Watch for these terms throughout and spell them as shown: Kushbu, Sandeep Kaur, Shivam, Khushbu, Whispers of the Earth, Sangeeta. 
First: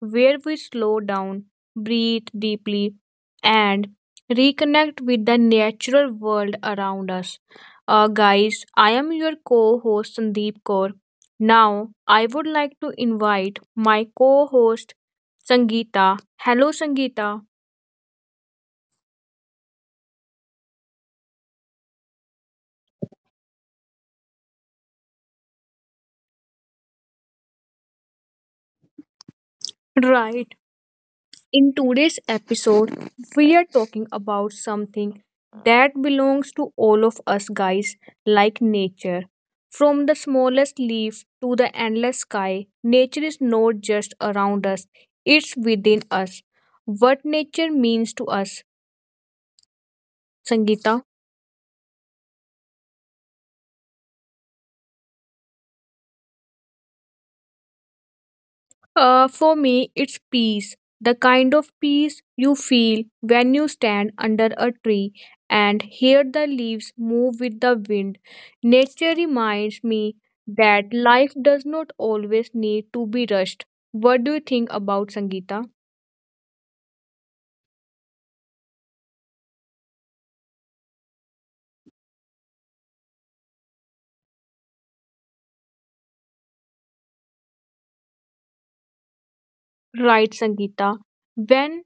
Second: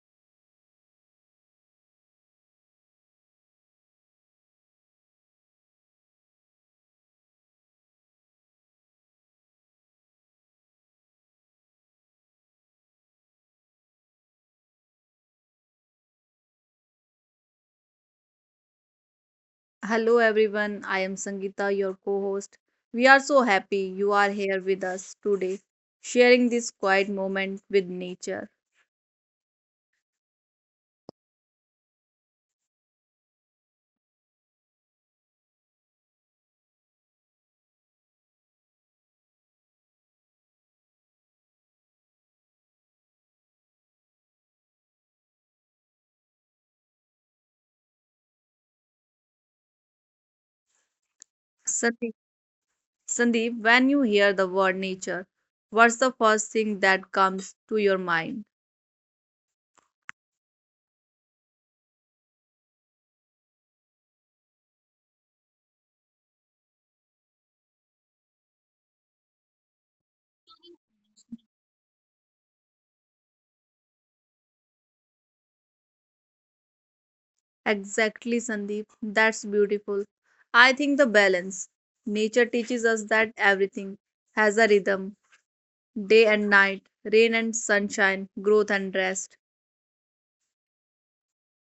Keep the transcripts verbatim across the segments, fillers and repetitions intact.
where we slow down, breathe deeply, and reconnect with the natural world around us. Uh, guys, I am your co host Sandeep Kaur. Now, I would like to invite my co host Sangeeta. Hello, Sangeeta. Hello everyone, I am Sangeeta, your co host. We are so happy you are here with us today, sharing this quiet moment with nature. Right. In today's episode, we are talking about something that belongs to all of us guys, like nature. From the smallest leaf to the endless sky, nature is not just around us, it's within us. What nature means to us, Sangeeta? Sandeep, Sandeep, when you hear the word nature, what's the first thing that comes to your mind? Uh, for me, it's peace. The kind of peace you feel when you stand under a tree and hear the leaves move with the wind. Nature reminds me that life does not always need to be rushed. What do you think about Sangeeta? Exactly, Sandeep, that's beautiful. I think the balance. Nature teaches us that everything has a rhythm, day and night, rain and sunshine, growth and rest. Right, Sangeeta. When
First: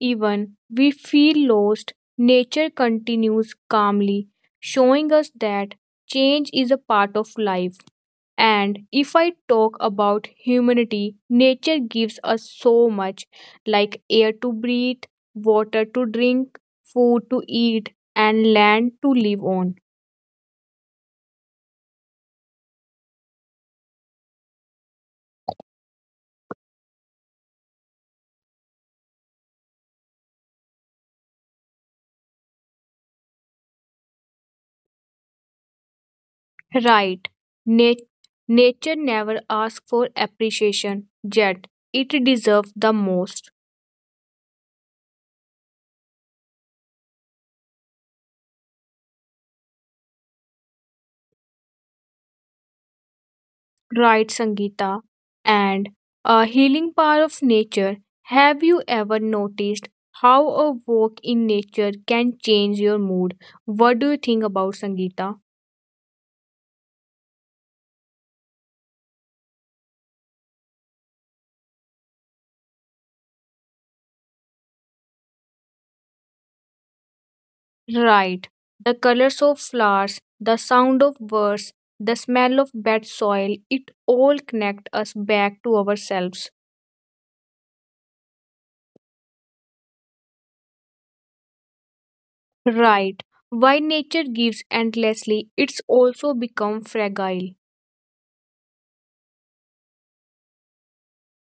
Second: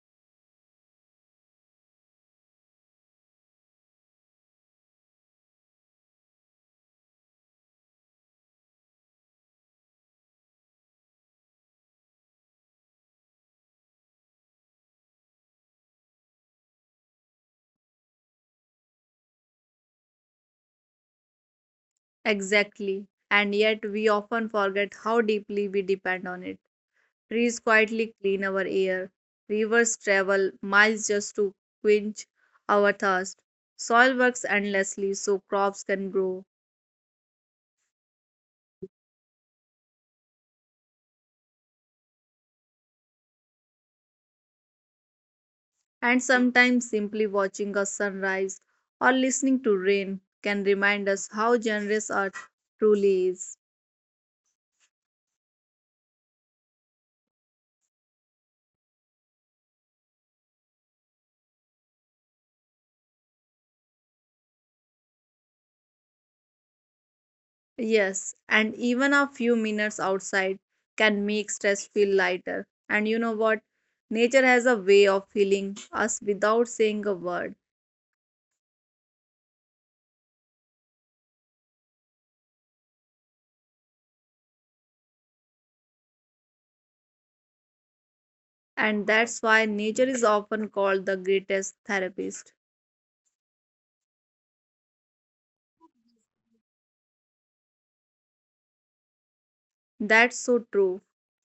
even we feel lost, nature continues calmly, showing us that change is a part of life. And if I talk about humanity, nature gives us so much like air to breathe, water to drink, food to eat, and land to live on. Exactly. And yet we often forget how deeply we depend on it. Trees quietly clean our air. Rivers travel miles just to quench our thirst. Soil works endlessly so crops can grow. Right. Nat- Nature never asks for appreciation, yet it deserves the most. And sometimes simply watching a sunrise or listening to rain can remind us how generous Earth truly is. Right, Sangeeta. And a healing power of nature. Have you ever noticed how a walk in nature can change your mood? What do you think about Sangeeta? Yes, and even a few minutes outside can make stress feel lighter. And you know what? Nature has a way of healing us without saying a word. Right. The colors of flowers, the sound of birds, the smell of bad soil, it all connect us back to ourselves. And that's why nature is often called the greatest therapist. Right. While nature gives endlessly, it's also become fragile. That's so true.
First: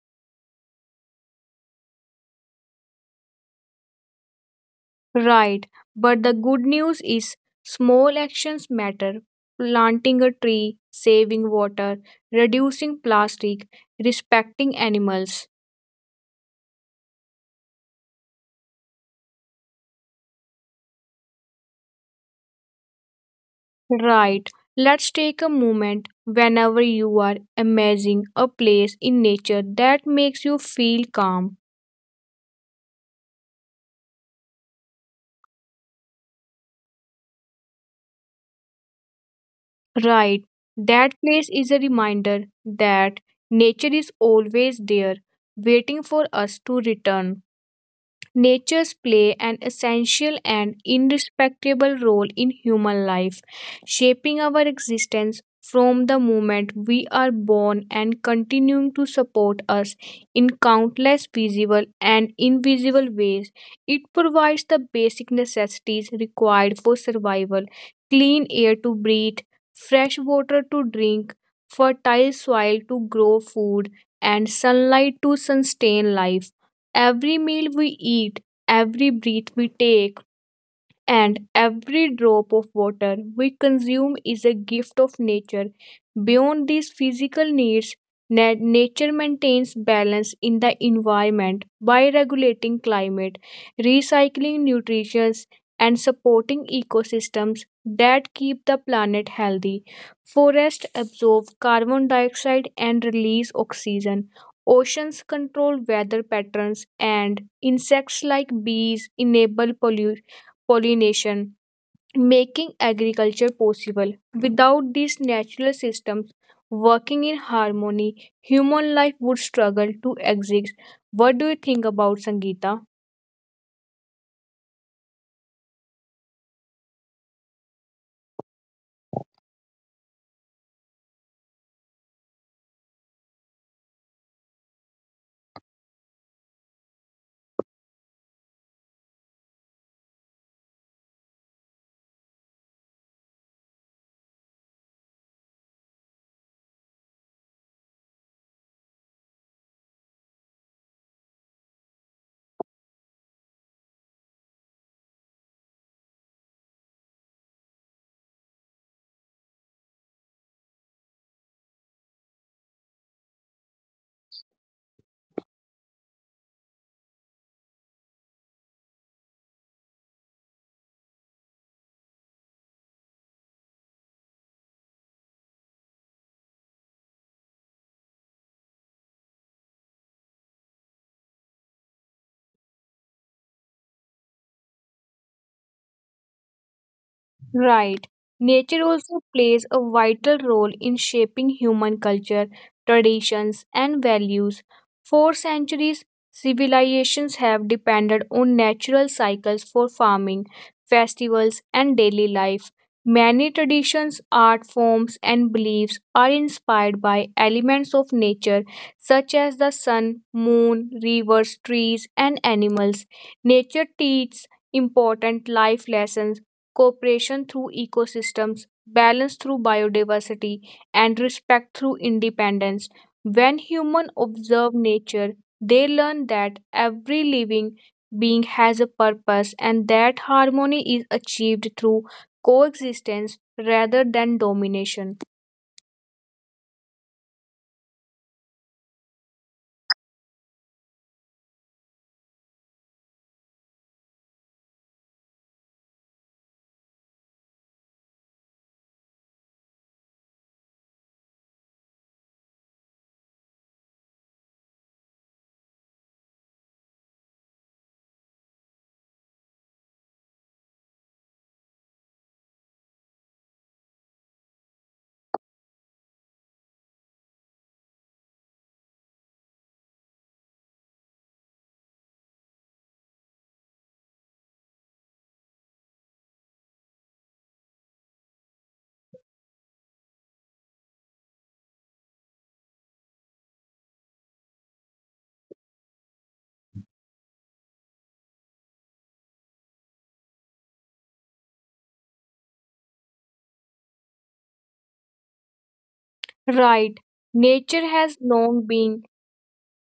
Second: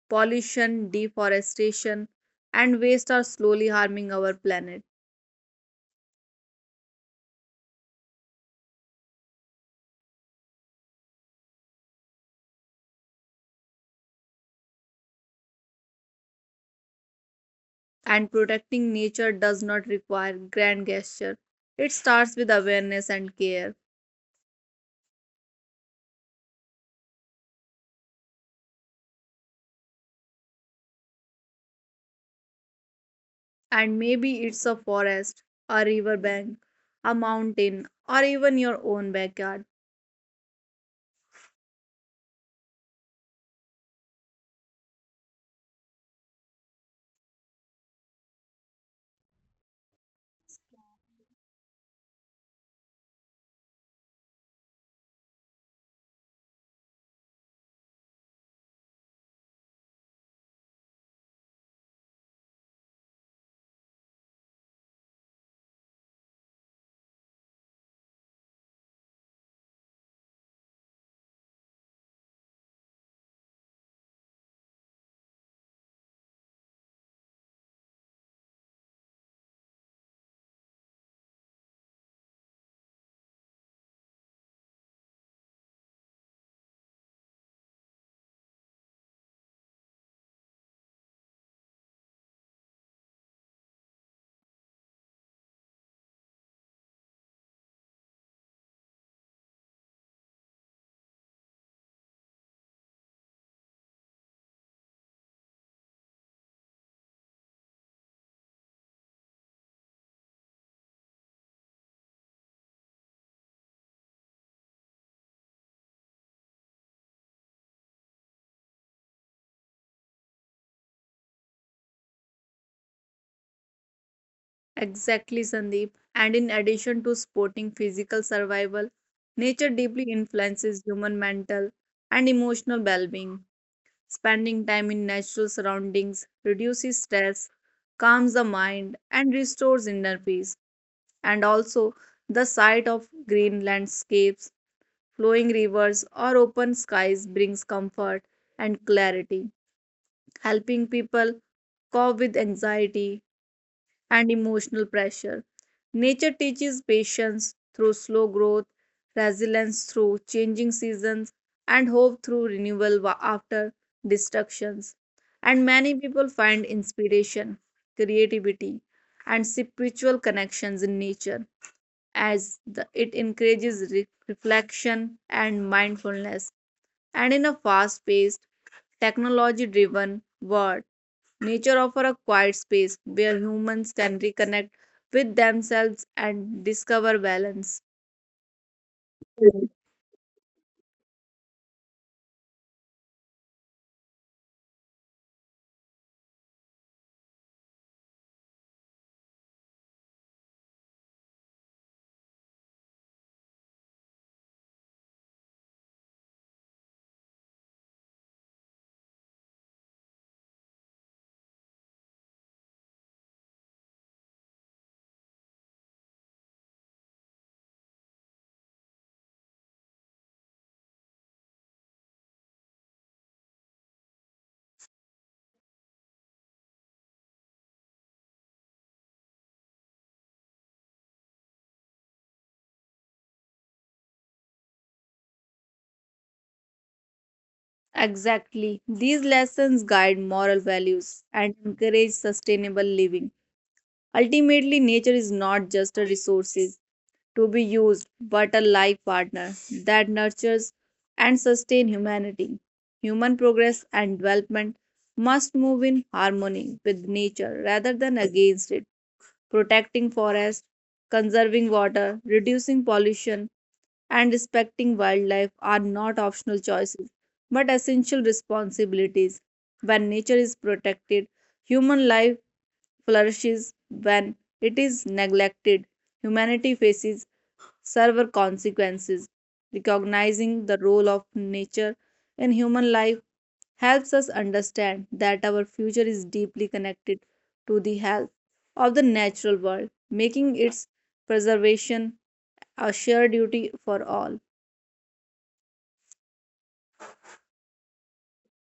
Pollution, deforestation, and waste are slowly harming our planet. Right, but the good news is small actions matter. Planting a tree, saving water, reducing plastic, respecting animals. And protecting nature does not require grand gesture. It starts with awareness and care. Right, let's take a moment whenever you are imagining a place in nature that makes you feel calm. And maybe it's a forest, a riverbank, a mountain, or even your own backyard. Right, that place is a reminder that nature is always there, waiting for us to return. Natures play an essential and indispensable role in human life, shaping our existence from the moment we are born and continuing to support us in countless visible and invisible ways. It provides the basic necessities required for survival clean air to breathe, fresh water to drink, fertile soil to grow food, and sunlight to sustain life. Every meal we eat, every breath we take, and every drop of water we consume is a gift of nature. Beyond these physical needs, na- nature maintains balance in the environment by regulating climate, recycling nutrition, and supporting ecosystems that keep the planet healthy. Forests absorb carbon dioxide and release oxygen. Oceans control weather patterns, and insects like bees enable pollu- pollination, making agriculture possible. Without these natural systems working in harmony, human life would struggle to exist. What do you think about Sangeeta? Exactly, Sandeep. And in addition to sporting physical survival, nature deeply influences human mental and emotional well being. Spending time in natural surroundings reduces stress, calms the mind, and restores inner peace, and also the sight of green landscapes, flowing rivers, or open skies brings comfort and clarity, helping people cope with anxiety and emotional pressure. Nature teaches patience through slow growth, resilience through changing seasons, and hope through renewal wa- after destructions. And many people find inspiration, creativity, and spiritual connections in nature, as the, it encourages re- reflection and mindfulness, and in a fast-paced, technology-driven world, nature offers a quiet space where humans can reconnect with themselves and discover Right. balance. Nature also plays a vital role in shaping human culture, traditions, and values. For centuries, civilizations have depended on natural cycles for farming, festivals, and daily life. Many traditions, art forms, and beliefs are inspired by elements of nature such as the sun, moon, rivers, trees, and animals. Nature teaches important life lessons cooperation through ecosystems, balance through biodiversity, and respect through independence. When humans observe nature, they learn that every living being has a purpose and that harmony is achieved through coexistence rather than domination. Exactly. These lessons guide moral values and encourage sustainable living. Ultimately, nature is not just a resource to be used, but a life partner that nurtures and sustains humanity. Human progress and development must move in harmony with nature rather than against it. Protecting forests, conserving water, reducing pollution, and respecting wildlife are not optional choices but essential responsibilities. When nature is protected, human life flourishes. When it is neglected, humanity faces server consequences. Recognizing the role of nature in human life helps us understand that our future is deeply connected to the health of the natural world, making its preservation a shared duty for all. Right, nature has long been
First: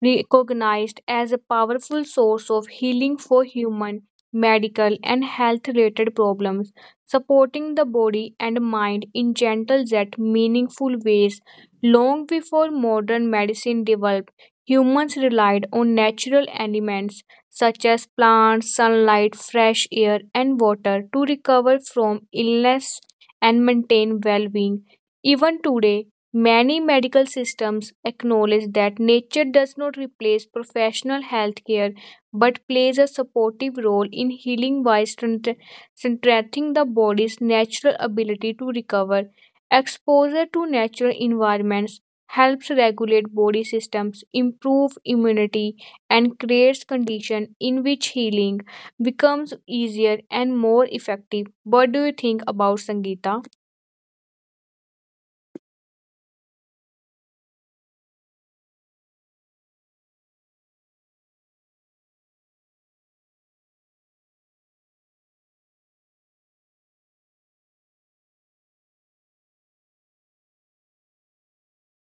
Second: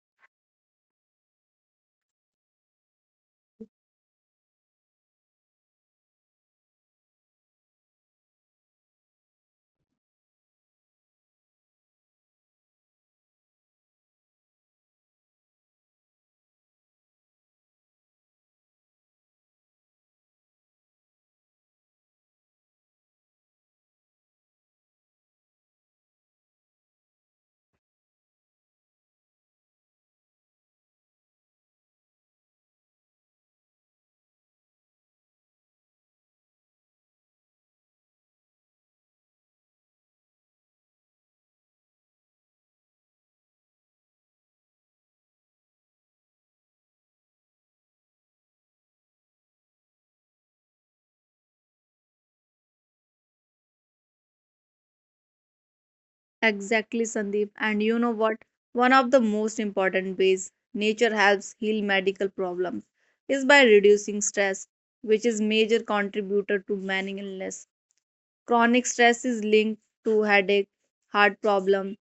recognized as a powerful source of healing for human, medical, and health related problems, supporting the body and mind in gentle yet meaningful ways. Long before modern medicine developed, humans relied on natural elements such as plants, sunlight, fresh air, and water to recover from illness and maintain well being. Even today, many medical systems acknowledge that nature does not replace professional healthcare but plays a supportive role in healing by strength- strengthening the body's natural ability to recover. Exposure to natural environments helps regulate body systems, improve immunity, and creates conditions in which healing becomes easier and more effective. What do you think about Sangeeta? Exactly, Sandeep. And you know what? One of the most important ways nature helps heal medical problems is by reducing stress, which is major contributor to many illness. Chronic stress is linked to headache, heart problem,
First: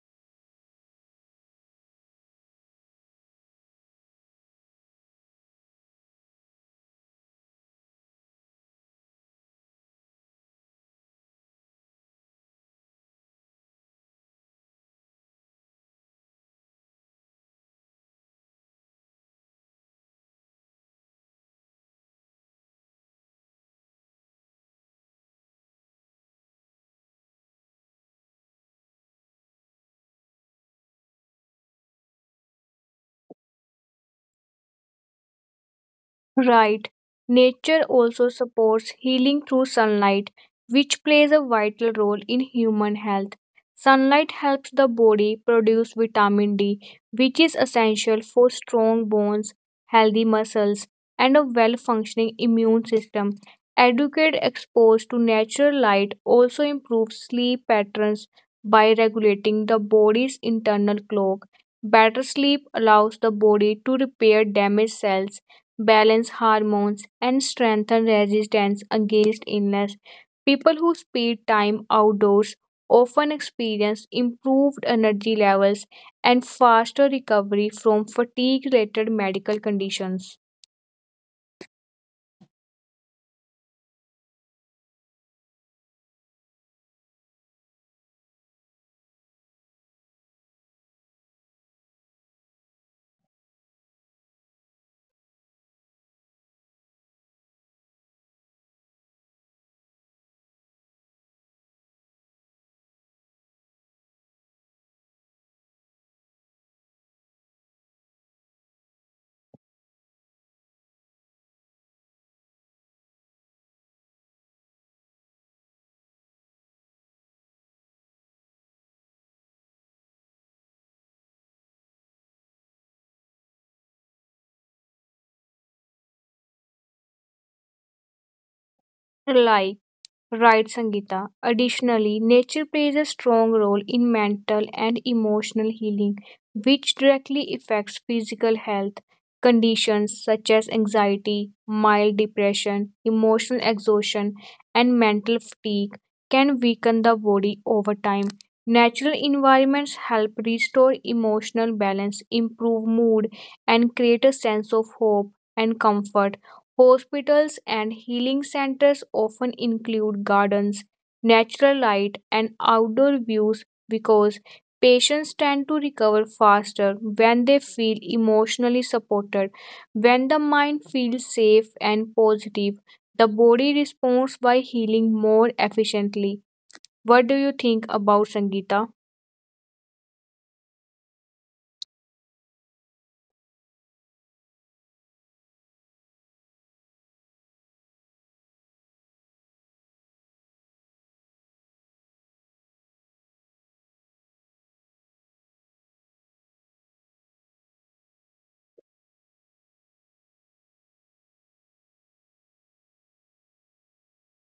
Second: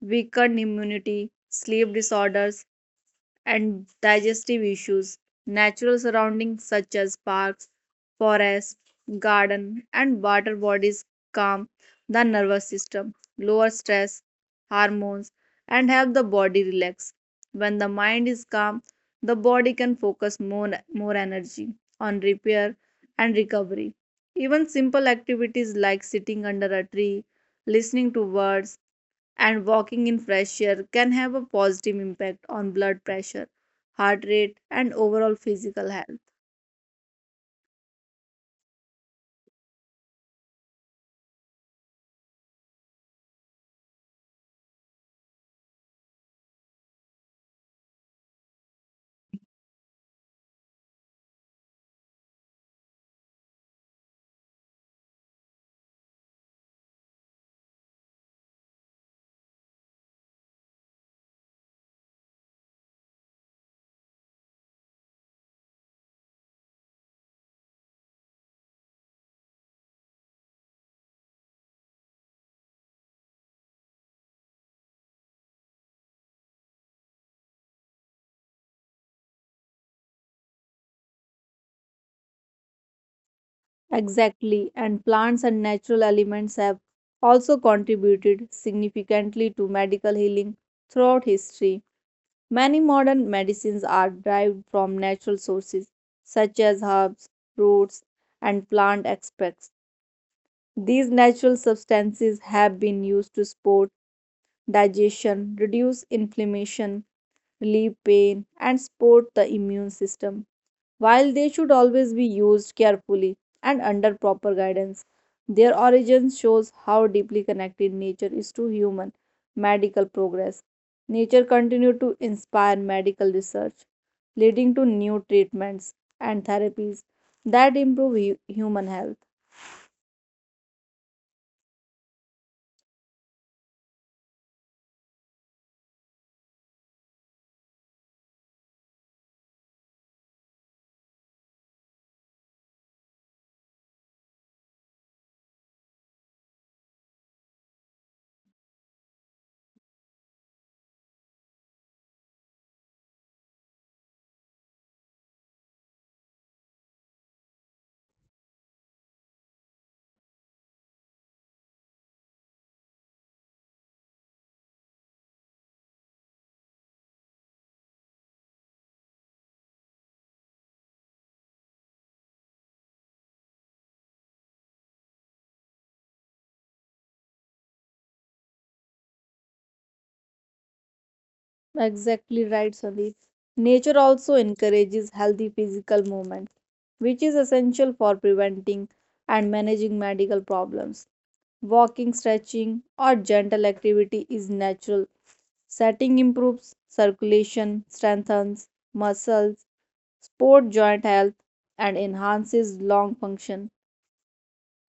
weakened immunity, sleep disorders, and digestive issues. Natural surroundings such as parks, forests, garden, and water bodies calm the nervous system, lower stress hormones, and help the body relax. When the mind is calm, the body can focus more, more energy on repair and recovery. Even simple activities like sitting under a tree, listening to birds, and walking in fresh air can have a positive impact on blood pressure, heart rate, and overall physical health. Right. Nature also supports healing through sunlight, which plays a vital role in human health. Sunlight helps the body produce vitamin D, which is essential for strong bones, healthy muscles, and a well functioning immune system. Adequate exposure to natural light also improves sleep patterns by regulating the body's internal clock. Better sleep allows the body to repair damaged cells balance hormones, and strengthen resistance against illness. People who spend time outdoors often experience improved energy levels and faster recovery from fatigue related medical conditions Exactly, and plants and natural elements have also contributed significantly to medical healing throughout history. Many modern medicines are derived from natural sources, such as herbs, roots, and plant extracts. These natural substances have been used to support digestion, reduce inflammation, relieve pain, and support the immune system. While they should always be used carefully and under proper guidance, their origin shows how deeply connected nature is to human medical progress. Nature continued to inspire medical research, leading to new treatments and therapies that improve hu- human health. like right, Sangeeta. Additionally, nature plays a strong role in mental and emotional healing, which directly affects physical health. Conditions such as anxiety, mild depression, emotional exhaustion, and mental fatigue can weaken the body over time. Natural environments help restore emotional balance, improve mood, and create a sense of hope and comfort. Hospitals and healing centers often include gardens, natural light, and outdoor views because patients tend to recover faster when they feel emotionally supported. When the mind feels safe and positive, the body responds by healing more efficiently. What do you think about Sangeeta? Exactly right, Sandeep. Nature also encourages healthy physical movement, which is essential for preventing and managing medical problems. Walking, stretching, or gentle activity is natural. Setting improves circulation, strengthens muscles, support joint health, and enhances lung function.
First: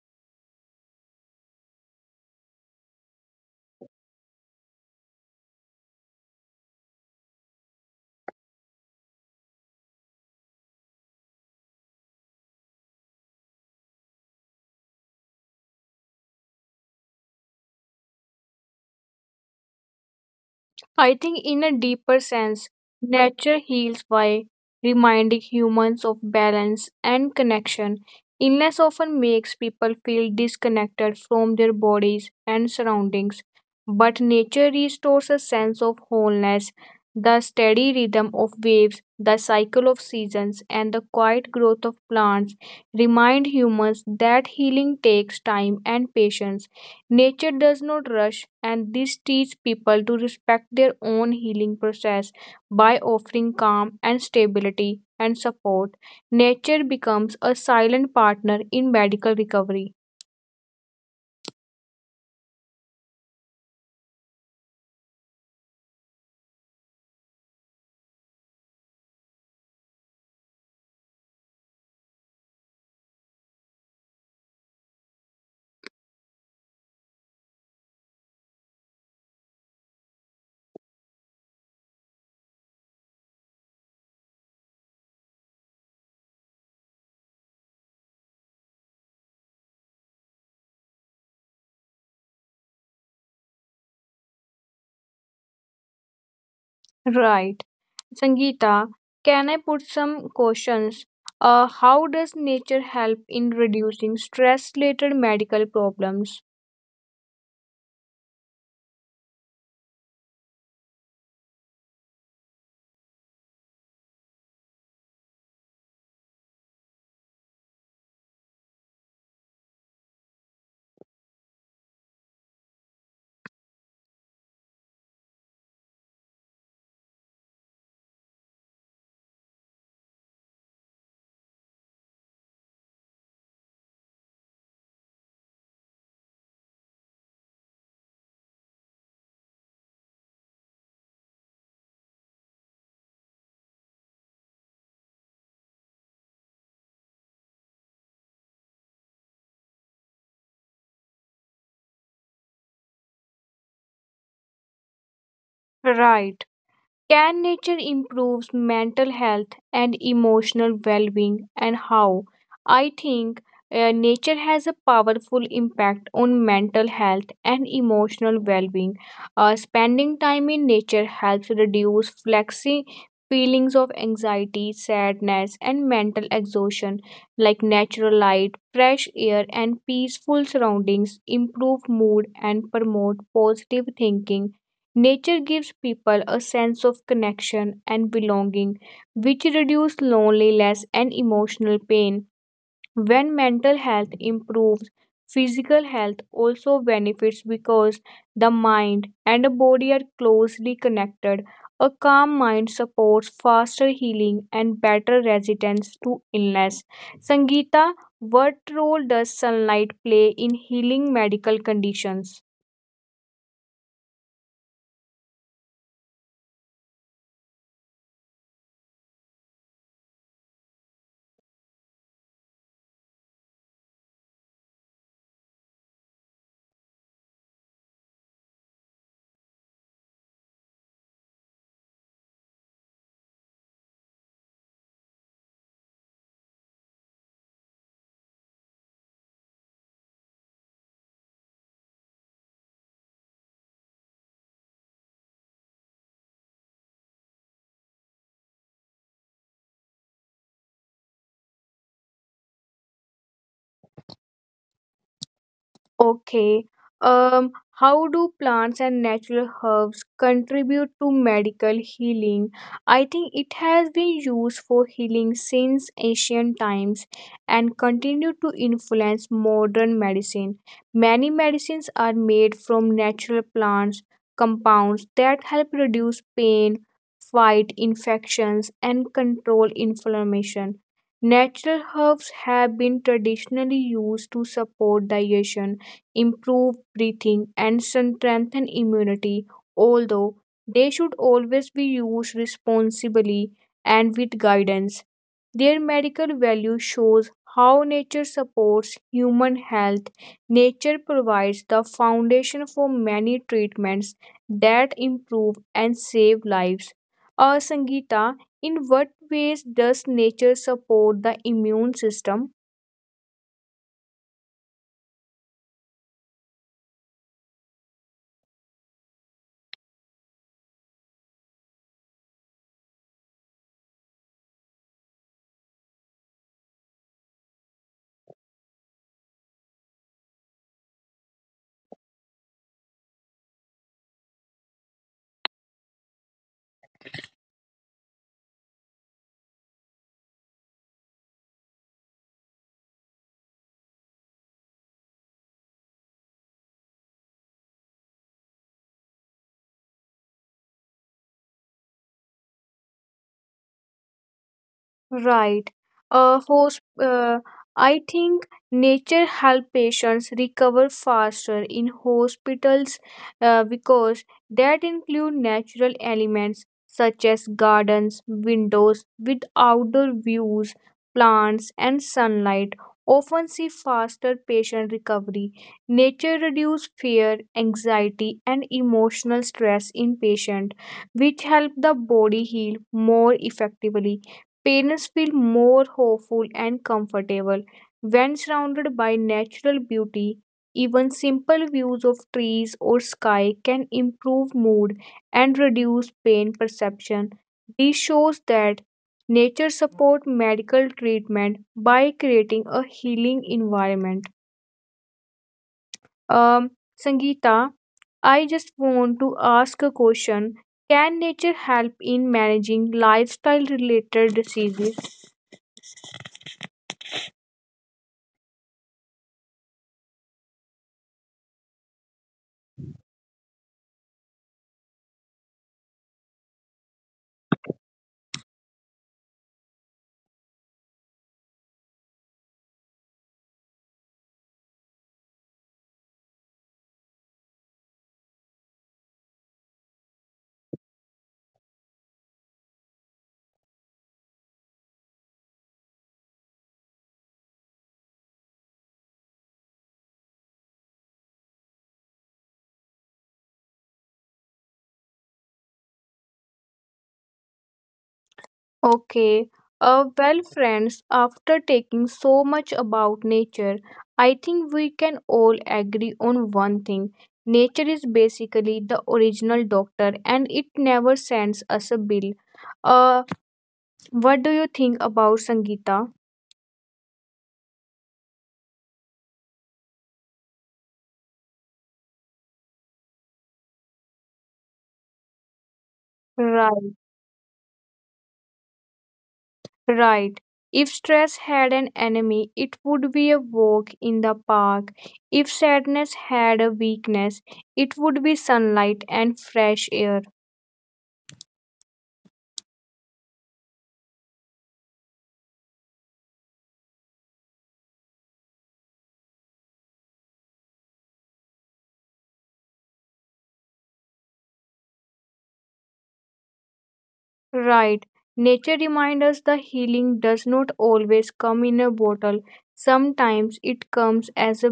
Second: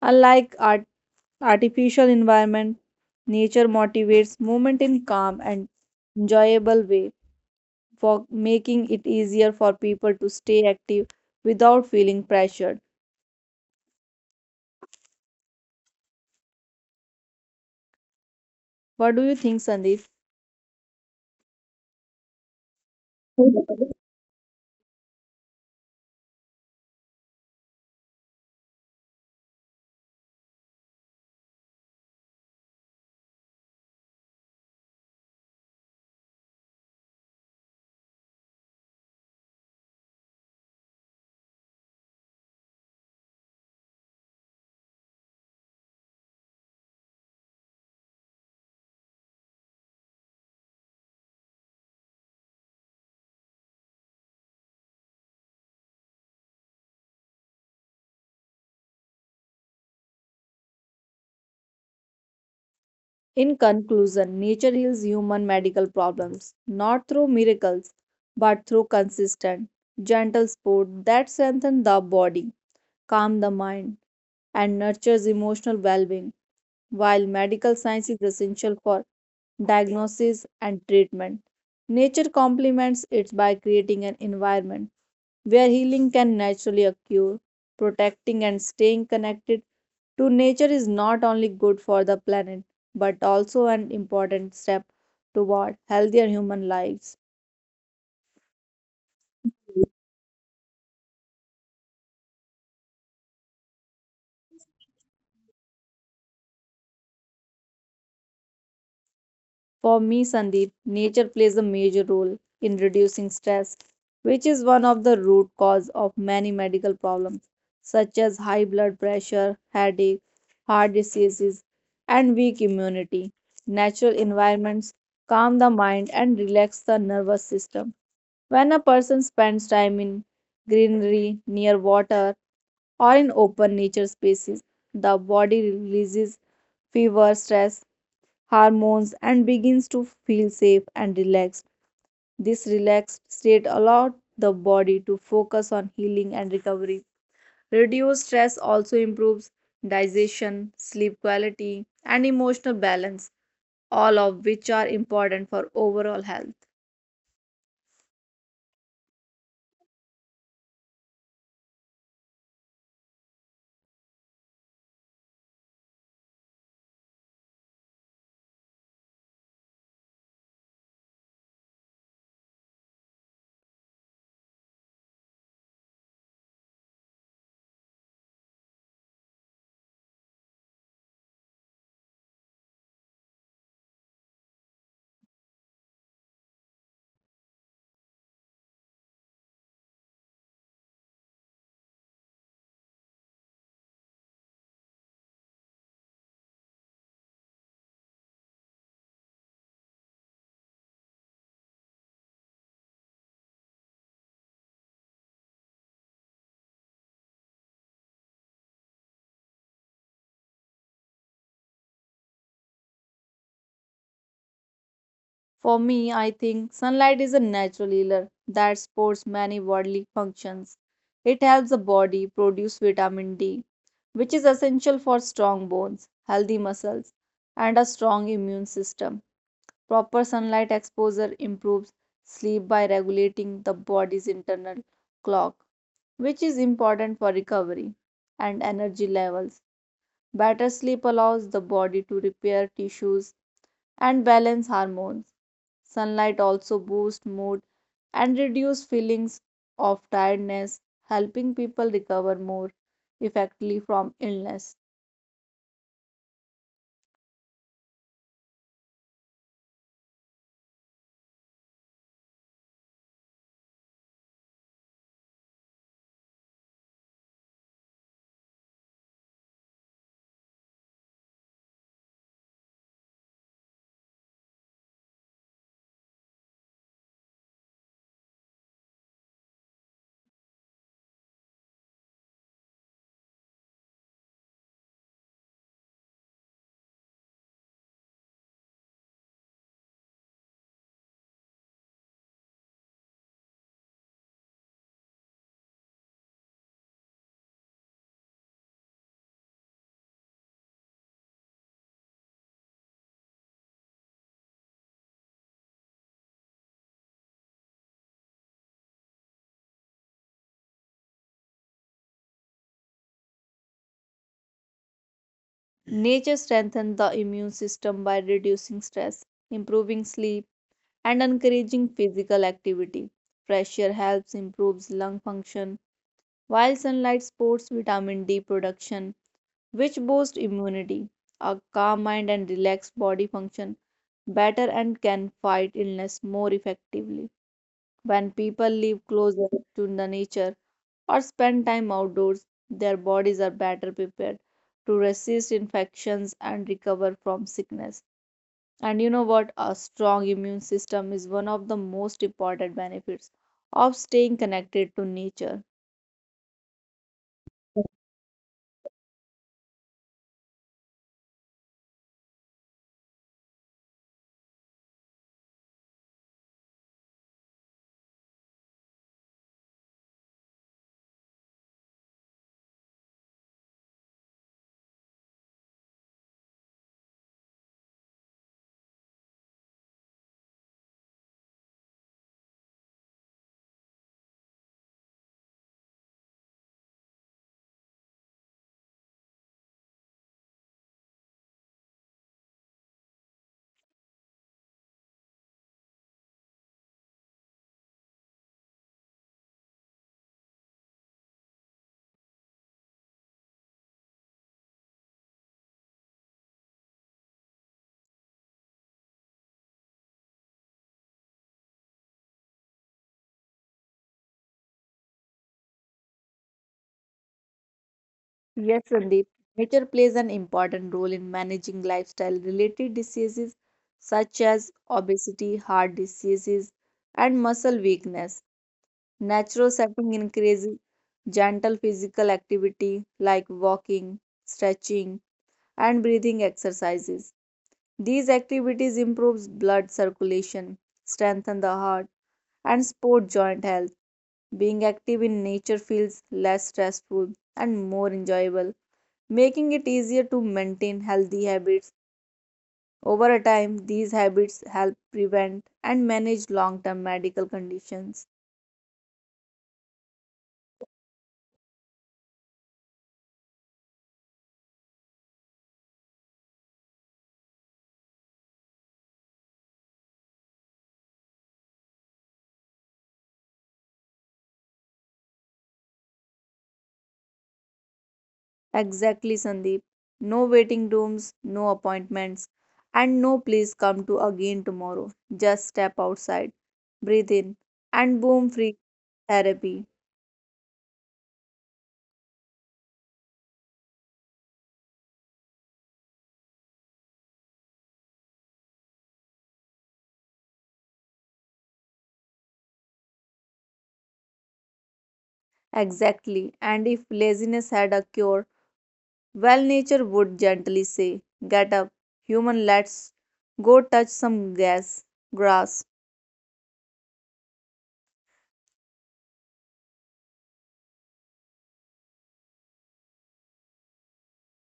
Unlike art- artificial environment, nature motivates movement in calm and enjoyable way, for making it easier for people to stay active without feeling pressured. What do you think, Sandeep? I think, in a deeper sense, nature heals by reminding humans of balance and connection. Illness often makes people feel disconnected from their bodies and surroundings, but nature restores a sense of wholeness. The steady rhythm of waves, the cycle of seasons, and the quiet growth of plants remind humans that healing takes time and patience. Nature does not rush, and this teaches people to respect their own healing process by offering calm and stability and support. Nature becomes a silent partner in medical recovery. In conclusion, nature heals human medical problems, not through miracles, but through consistent, gentle sport that strengthens the body, calms the mind, and nurtures emotional well being, while medical science is essential for diagnosis and treatment, nature complements it by creating an environment where healing can naturally occur. Protecting and staying connected to nature is not only good for the planet but also an important step toward healthier human lives. Right. Sangeeta, can I put some questions? Uh, how does nature help in reducing stress related medical problems? For me, Sandeep, nature plays a major role in reducing stress, which is one of the root cause of many medical problems, such as high blood pressure, headache, heart diseases, and weak immunity. Natural environments calm the mind and relax the nervous system. When a person spends time in greenery, near water, or in open nature spaces, the body releases fever, stress, hormones and begins to feel safe and relaxed. This relaxed state allows the body to focus on healing and recovery. Reduced stress also improves digestion, sleep quality, and emotional balance, all of which are important for overall health. Right. Can nature improve mental health and emotional well being, and how? I think uh, nature has a powerful impact on mental health and emotional well being. Uh, spending time in nature helps reduce flexi feelings of anxiety, sadness, and mental exhaustion, like natural light, fresh air, and peaceful surroundings improve mood and promote positive thinking. Nature gives people a sense of connection and belonging, which reduces loneliness and emotional pain. When mental health improves, physical health also benefits because the mind and the body are closely connected. A calm mind supports faster healing and better resistance to illness. Sangeeta, what role does sunlight play in healing medical conditions? For me, I think sunlight is a natural healer that supports many bodily functions. It helps the body produce vitamin D, which is essential for strong bones, healthy muscles, and a strong immune system. Proper sunlight exposure improves sleep by regulating the body's internal clock, which is important for recovery and energy levels. Better sleep allows the body to repair tissues and balance hormones. Sunlight also boosts mood and reduces feelings of tiredness, helping people recover more effectively from illness. Okay. Um, how do plants and natural herbs contribute to medical healing? I think it has been used for healing since ancient times and continue to influence modern medicine. Many medicines are made from natural plants compounds that help reduce pain, fight infections, and control inflammation. Natural herbs have been traditionally used to support digestion improve breathing, and strengthen immunity, although they should always be used responsibly and with guidance. Their medical value shows how nature supports human health. Nature provides the foundation for many treatments that improve and save lives. Uh, Sangeeta, in what ways does nature support the immune system? Nature strengthens the immune system by reducing stress, improving sleep, and encouraging physical activity. Fresh air helps improves lung function while sunlight supports vitamin D production, which boosts immunity. A calm mind and relaxed body function better and can fight illness more effectively. When people live closer to the nature or spend time outdoors, their bodies are better prepared to resist infections and recover from sickness. And you know what? A strong immune system is one of the most important benefits of staying connected to nature. Right. Uh, host, uh, I think nature help patients recover faster in hospitals uh, because that include natural elements such as gardens, windows with outdoor views, plants and sunlight often see faster patient recovery. Nature reduce fear, anxiety and emotional stress in patient which help the body heal more effectively. Parents feel more hopeful and comfortable when surrounded by natural beauty. Even simple views of trees or sky can improve mood and reduce pain perception. This shows that nature supports medical treatment by creating a healing environment. Um, Sangeeta, I just want to ask a question. Can nature help in managing lifestyle related diseases? Yes, Sandeep. Nature plays an important role in managing lifestyle related diseases such as obesity, heart diseases, and muscle weakness. Natural setting increases gentle physical activity like walking, stretching, and breathing exercises. These activities improves blood circulation, strengthen the heart, and support joint health. Being active in nature feels less stressful and more enjoyable, making it easier to maintain healthy habits. Over a time, these habits help prevent and manage long term medical conditions. Okay. Uh, well, friends, after taking so much about nature, I think we can all agree on one thing. Nature is basically the original doctor and it never sends us a bill. Uh, what do you think about Sangeeta? Exactly, Sandeep. No waiting rooms, no appointments, and no please come to again tomorrow. Just step outside, Right, breathe in, and boom, free therapy. right. If stress had an enemy, it would be a walk in the park. If sadness had a weakness, it would be sunlight and fresh air. Exactly. And if laziness had a cure, well, nature would gently say, get up, human, let's go touch some grass. grass. Right. Nature reminds us the healing does not always come in a bottle. Sometimes it comes as a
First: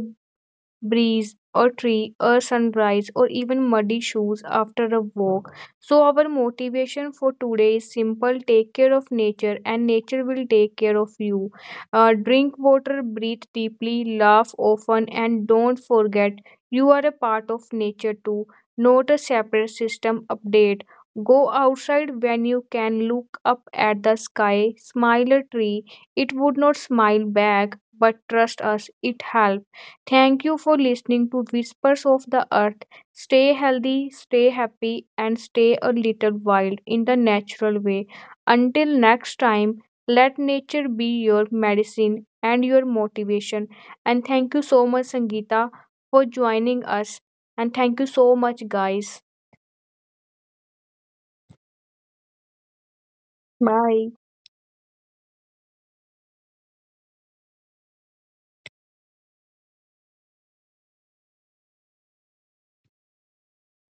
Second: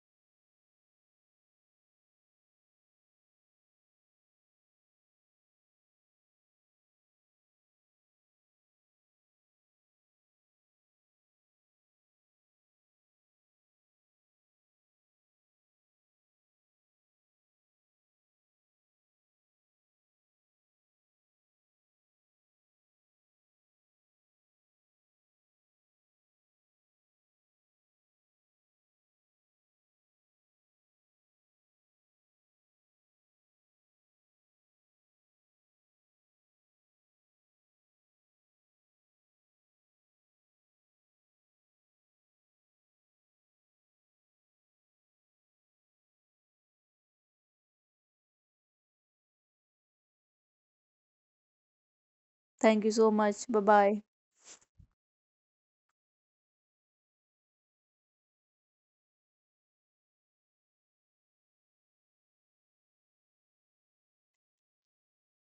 breeze, a tree, a sunrise, or even muddy shoes after a walk. So our motivation for today is simple: take care of nature and nature will take care of you. Uh, drink water, breathe deeply, laugh often, and don't forget you are a part of nature too, not a separate system update. Go outside when you can, look up at the sky, smile a tree. It would not smile back, but trust us, it helps. Thank you for listening to Whispers of the Earth. Stay healthy, stay happy, and stay a little wild in the natural way. Until next time, let nature be your medicine and your motivation. And thank you so much, Sangeeta, for joining us. And thank you so much, guys. Thank you so much. Bye bye. Bye.